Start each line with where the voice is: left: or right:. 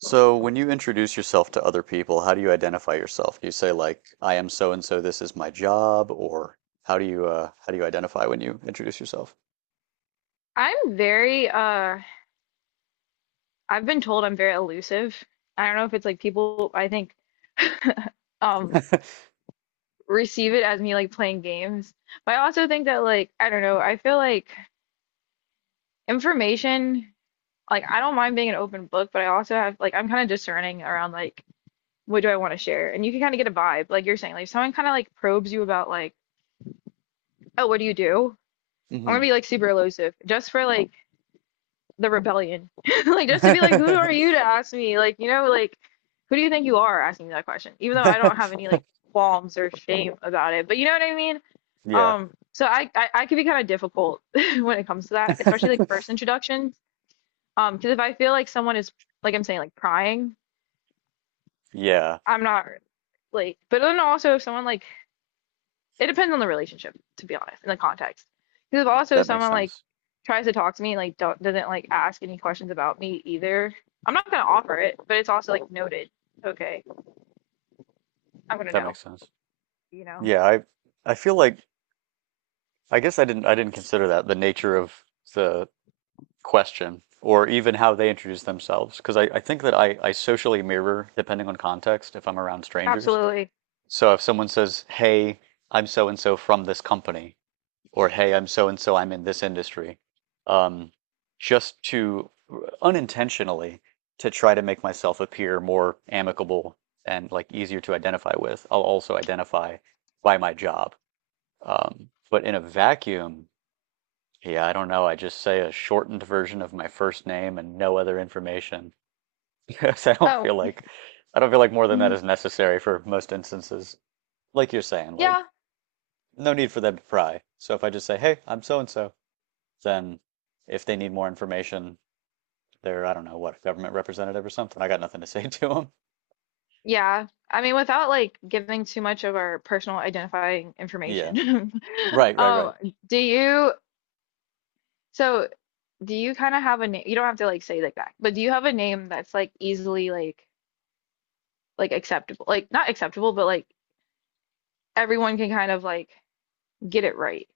right: So, when you introduce yourself to other people, how do you identify yourself? Do you say like, "I am so and so. This is my job," or how do you identify when you introduce yourself?
left: I'm very I've been told I'm very elusive. I don't know if it's like people I think um receive it as me like playing games. But I also think that like I don't know, I feel like information like I don't mind being an open book, but I also have like I'm kind of discerning around like what do I want to share? And you can kind of get a vibe, like you're saying, like if someone kind of like probes you about like, oh, what do you do? I'm gonna
right: Hmm.
left: be like super elusive just for like the rebellion. Like just to be like, who are you to ask me? Like, you know, like who do you think you are asking me that question? Even though I don't have any like qualms or shame about it. But you know what I mean?
right: Yeah,
left: So I could be kind of difficult when it comes to that, especially like first introductions. Because if I feel like someone is like I'm saying like prying,
right: yeah,
left: I'm not like. But then also if someone like it depends on the relationship, to be honest, in the context. Because if also
right: that makes
left: someone like
right: sense.
left: tries to talk to me, like don't, doesn't like ask any questions about me either, I'm not gonna offer it, but it's also like noted. Okay, I'm gonna
right: That
left: know,
right: makes sense.
left: you know.
right: Yeah, I feel like I guess I didn't consider that the nature of the question or even how they introduce themselves because I think that I socially mirror depending on context if I'm around strangers.
left: Absolutely.
right: So if someone says, "Hey, I'm so and so from this company," or "Hey, I'm so and so, I'm in this industry," um, just to unintentionally to try to make myself appear more amicable and like easier to identify with, I'll also identify by my job. But in a vacuum, yeah, I don't know. I just say a shortened version of my first name and no other information because I don't
left: Oh,
right: feel like I don't feel like more than that
left: mm,
right: is necessary for most instances. Like you're saying, like
left: yeah,
right: no need for them to pry. So if I just say, hey, I'm so and so, then if they need more information, they're, I don't know, what, a government representative or something. I got nothing to say to them.
left: yeah. I mean, without like giving too much of our personal identifying
right: Yeah.
left: information,
right: Right, right,
left: um,
right: right.
left: do you, so do you kind of have a name? You don't have to like say like that, but do you have a name that's like easily like acceptable? Like not acceptable, but like everyone can kind of like get it right.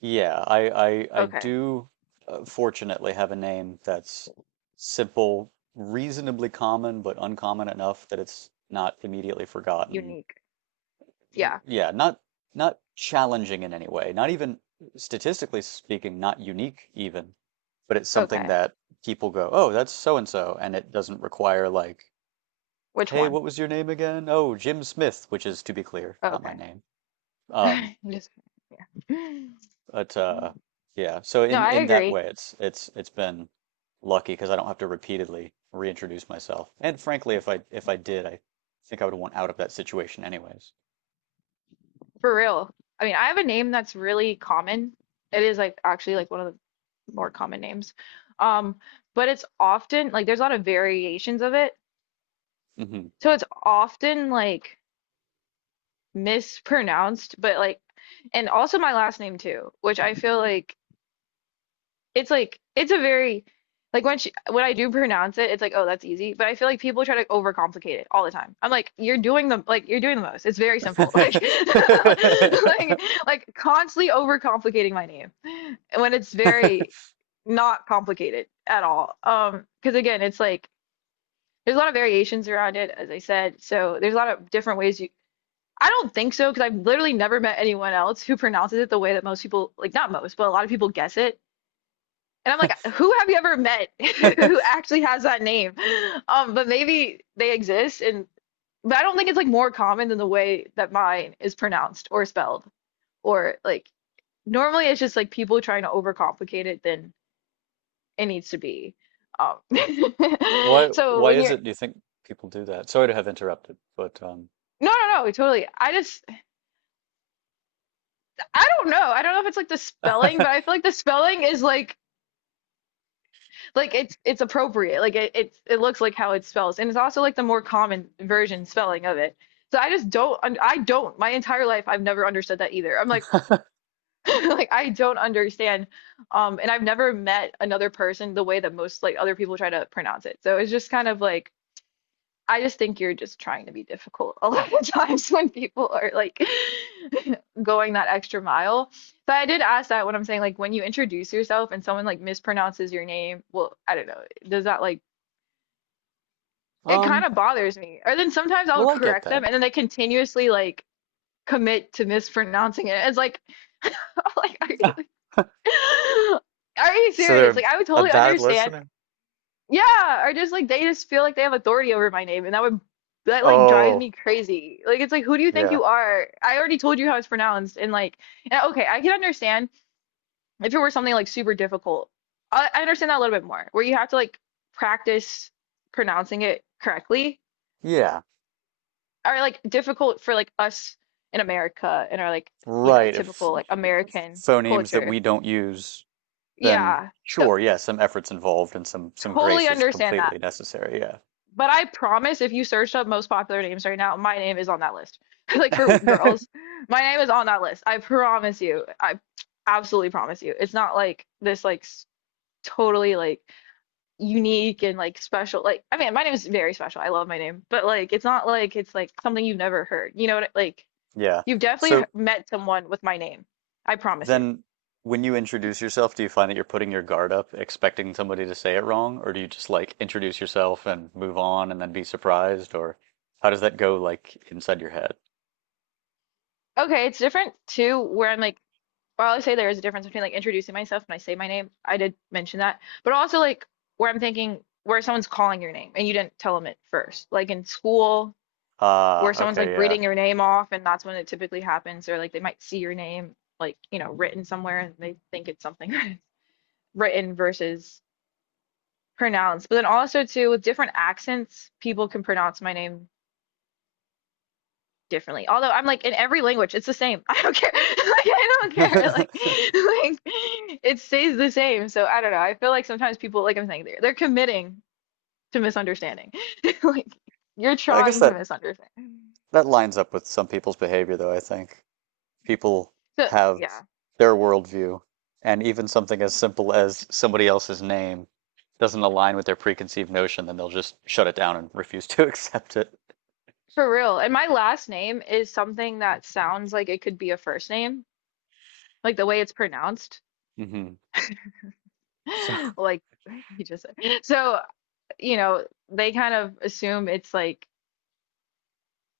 right: Yeah, I
left: Okay.
right: do fortunately have a name that's simple, reasonably common, but uncommon enough that it's not immediately forgotten.
left: Unique. Yeah.
right: Yeah, not challenging in any way, not even statistically speaking, not unique even, but it's something
left: Okay.
right: that people go, "Oh, that's so and so," and it doesn't require like,
left: Which
right: "Hey,
left: one?
right: what was your name again?" "Oh, Jim Smith," which is to be clear, not my
left: Okay.
right: name. Um,
left: Just
right: but yeah, so
left: no,
right: in
left: I
right: in that
left: agree.
right: way, it's been lucky because I don't have to repeatedly reintroduce myself. And frankly, if I did, I think I would want out of that situation anyways.
left: For real. I mean, I have a name that's really common. It is like actually like one of the more common names. Um, but it's often like there's a lot of variations of it.
right: Hmm.
left: So it's often like mispronounced, but like and also my last name too, which I feel like it's a very like when she, when I do pronounce it, it's like, oh, that's easy. But I feel like people try to overcomplicate it all the time. I'm like, you're doing the like you're doing the most. It's very simple. Like like like constantly overcomplicating my name when it's very not complicated at all. Because again, it's like there's a lot of variations around it, as I said. So there's a lot of different ways you. I don't think so because I've literally never met anyone else who pronounces it the way that most people like not most, but a lot of people guess it. And I'm like, who have you ever met who actually has that name? But maybe they exist and but I don't think it's like more common than the way that mine is pronounced or spelled or like normally it's just like people trying to overcomplicate it than it needs to be. Um,
right: Why
left: so
right: why
left: when
right: is
left: you're
right: it do you think people do that? Sorry to have interrupted, but
left: no, no, no, totally. I just I don't know. I don't know if it's like the spelling, but I feel like the spelling is like. Like it's appropriate. Like it it's, it looks like how it spells, and it's also like the more common version spelling of it. So I just don't I don't my entire life I've never understood that either. I'm like like I don't understand, and I've never met another person the way that most like other people try to pronounce it. So it's just kind of like I just think you're just trying to be difficult a lot of times when people are like going that extra mile. So I did ask that when I'm saying like when you introduce yourself and someone like mispronounces your name, well, I don't know, does that like it kind
right: um
left: of bothers me. Or then sometimes I'll
right: well I get
left: correct
right: that.
left: them, and then they continuously like commit to mispronouncing it. It's like, like, are you, are you
right: So they're
left: serious?
right: a,
left: Like, I would
right: a
left: totally
right: bad
left: understand.
right: listener?
left: Yeah, or just like they just feel like they have authority over my name, and that would that like drives
right: Oh,
left: me crazy. Like, it's like, who do you think
right: yeah.
left: you are? I already told you how it's pronounced, and like, and, okay, I can understand if it were something like super difficult. I understand that a little bit more, where you have to like practice pronouncing it correctly
right: Yeah.
left: are like difficult for like us in America and our like, you know,
right: Right. If
left: typical like American
right: phonemes that
left: culture.
right: we don't use, then
left: Yeah. So
right: sure, yeah, some effort's involved and some
left: totally
right: grace is
left: understand that.
right: completely necessary,
left: But I promise if you search up most popular names right now, my name is on that list. Like for
right: yeah.
left: girls, my name is on that list. I promise you. I absolutely promise you. It's not like this like s- totally like unique and like special. Like I mean, my name is very special. I love my name, but like it's not like it's like something you've never heard. You know what I- like
right: Yeah.
left: you've definitely
right: So
left: met someone with my name. I promise you.
right: Then, when you introduce yourself, do you find that you're putting your guard up, expecting somebody to say it wrong, or do you just like introduce yourself and move on and then be surprised, or how does that go like inside your head?
left: Okay, it's different too, where I'm like, while I say there is a difference between like introducing myself when I say my name. I did mention that, but also like where I'm thinking where someone's calling your name and you didn't tell them it first. Like in school, where
right: Ah,
left: someone's like
right: okay, yeah.
left: reading your name off, and that's when it typically happens, or like they might see your name like, you know, written somewhere and they think it's something written versus pronounced. But then also too, with different accents, people can pronounce my name differently. Although I'm like in every language, it's the same. I don't care. Like I don't care. Like it stays the same. So I don't know. I feel like sometimes people, like I'm saying, they're committing to misunderstanding. Like you're
right: I guess
left: trying to
right: that
left: misunderstand.
right: that lines up with some people's behavior, though, I think. People
left: So
right: have
left: yeah,
right: their worldview, and even something as simple as somebody else's name doesn't align with their preconceived notion, then they'll just shut it down and refuse to accept it.
left: for real. And my last name is something that sounds like it could be a first name, like the way it's pronounced.
right: Hmm. So
left: Like you just said. So, you know, they kind of assume it's like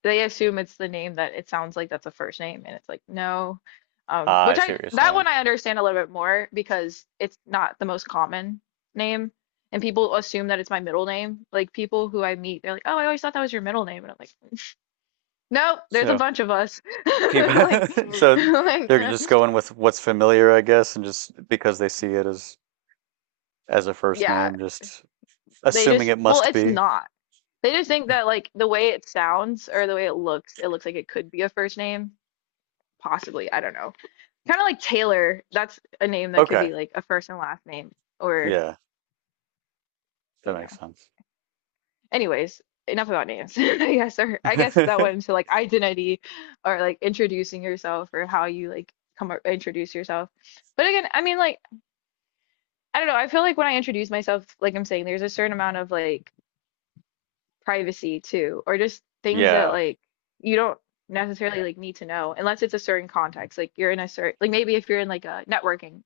left: they assume it's the name that it sounds like that's a first name and it's like no,
right: Ah, I
left: which
right: see
left: I
right: what you're
left: that
right: saying.
left: one I understand a little bit more because it's not the most common name, and people assume that it's my middle name, like people who I meet they're like oh I always thought that was your middle name and I'm like nope there's a
right: So
left: bunch of us
right: people,
left: like
right: so
left: like
right: they're just going with what's familiar, I guess, and just because they see it as a first
left: yeah
right: name, just
left: they
right: assuming
left: just
right: it
left: well
right: must
left: it's
right: be.
left: not they just think that like the way it sounds or the way it looks like it could be a first name possibly I don't know. Kind of like Taylor. That's a name that could
right: Okay.
left: be like a first and last name, or
right: Yeah, that
left: you
right: makes
left: know.
right: sense.
left: Anyways, enough about names. I guess, or I guess that went into like identity, or like introducing yourself, or how you like come up, introduce yourself. But again, I mean, like I don't know. I feel like when I introduce myself, like I'm saying, there's a certain amount of like privacy too, or just things that
right: Yeah.
left: like you don't necessarily like need to know unless it's a certain context. Like you're in a certain like maybe if you're in like a networking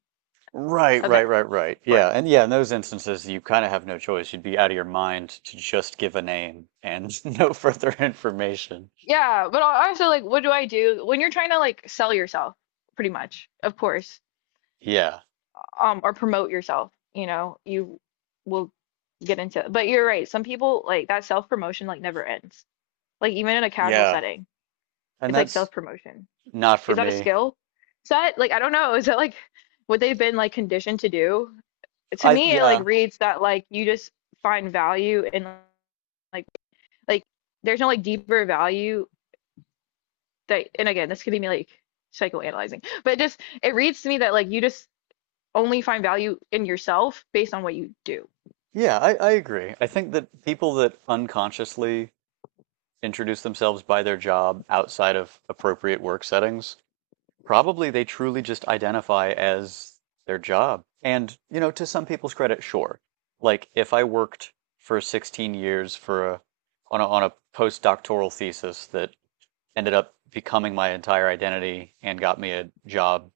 right: Right, right,
left: event,
right: right, right.
left: of
right: Yeah.
left: course.
right: And yeah, in those instances, you kind of have no choice. You'd be out of your mind to just give a name and no further information.
left: Yeah, but al- also like what do I do when you're trying to like sell yourself, pretty much, of course,
right: Yeah.
left: or promote yourself, you know, you will get into. But you're right, some people like that self-promotion like never ends. Like even in a casual
right: Yeah.
left: setting,
right: And
left: it's like
right: that's
left: self-promotion.
right: not
left: Is
right: for
left: that a
right: me.
left: skill set? Like I don't know. Is that like what they've been like conditioned to do? To
right: I
left: me, it like
right: yeah,
left: reads that like you just find value in like like there's no like deeper value that and again this could be me like psychoanalyzing but just it reads to me that like you just only find value in yourself based on what you do.
right: yeah, I agree. I think that people that unconsciously introduce themselves by their job outside of appropriate work settings, probably they truly just identify as their job. And, to some people's credit, sure. Like if I worked for 16 years for a on a on a postdoctoral thesis that ended up becoming my entire identity and got me a job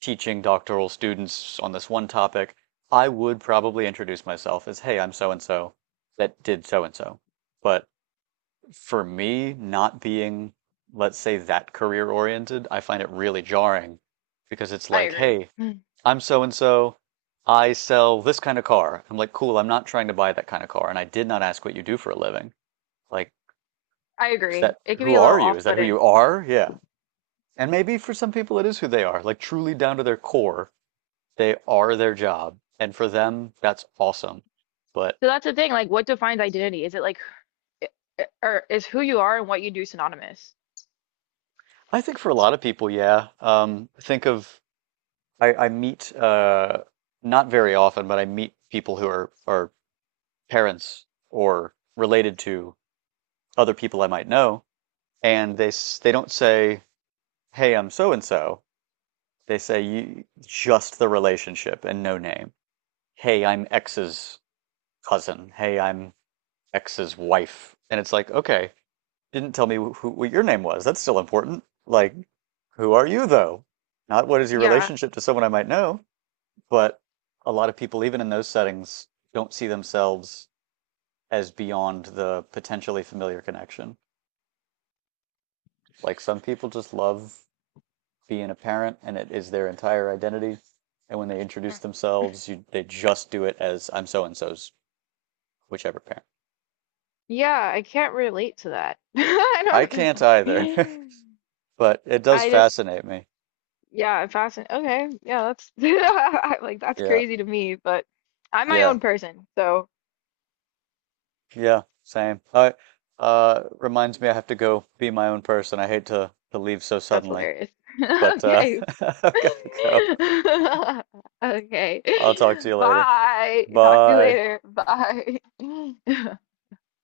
right: teaching doctoral students on this one topic, I would probably introduce myself as, hey, I'm so and so that did so and so. But for me, not being, let's say, that career oriented, I find it really jarring because it's
left: I
right: like,
left: agree.
right: hey,
left: Mm.
right: I'm so and so. I sell this kind of car. I'm like, cool, I'm not trying to buy that kind of car. And I did not ask what you do for a living. Like,
left: I
right: is
left: agree.
right: that
left: It can
right: who
left: be a little
right: are you? Is that who you
left: off-putting.
right: are? Yeah. And maybe for some people it is who they are, like truly down to their core. They are their job. And for them, that's awesome. But
left: So that's the thing, like what defines identity? Is it like eh, eh, or is who you are and what you do synonymous?
right: I think for a lot of people, yeah. Think of, I meet, not very often, but I meet people who are parents or related to other people I might know. And they don't say, hey, I'm so and so. They say just the relationship and no name. Hey, I'm X's cousin. Hey, I'm X's wife. And it's like, okay, didn't tell me who, what your name was. That's still important. Like, who are you though? Not what is your
left: Yeah.
right: relationship to someone I might know, but a lot of people, even in those settings, don't see themselves as beyond the potentially familiar connection. Like some people just love being a parent and it is their entire identity. And when they introduce themselves, they just do it as I'm so and so's whichever parent.
left: Yeah, I can't relate to that. I
right: I
left: don't
right: can't either,
left: know.
right: but it does
left: I just,
right: fascinate me.
left: yeah, I'm fascinated. Okay, yeah, that's I- like that's
right: Yeah.
left: crazy to me, but I'm my
right: Yeah.
left: own person, so
right: Yeah, same. Reminds me I have to go be my own person. I hate to leave so
left: that's
right: suddenly,
left: hilarious.
right: but
left: Okay.
right: I've got to go.
left: Okay.
right: I'll talk to you later.
left: Bye. Talk to you
right: Bye.
left: later. Bye.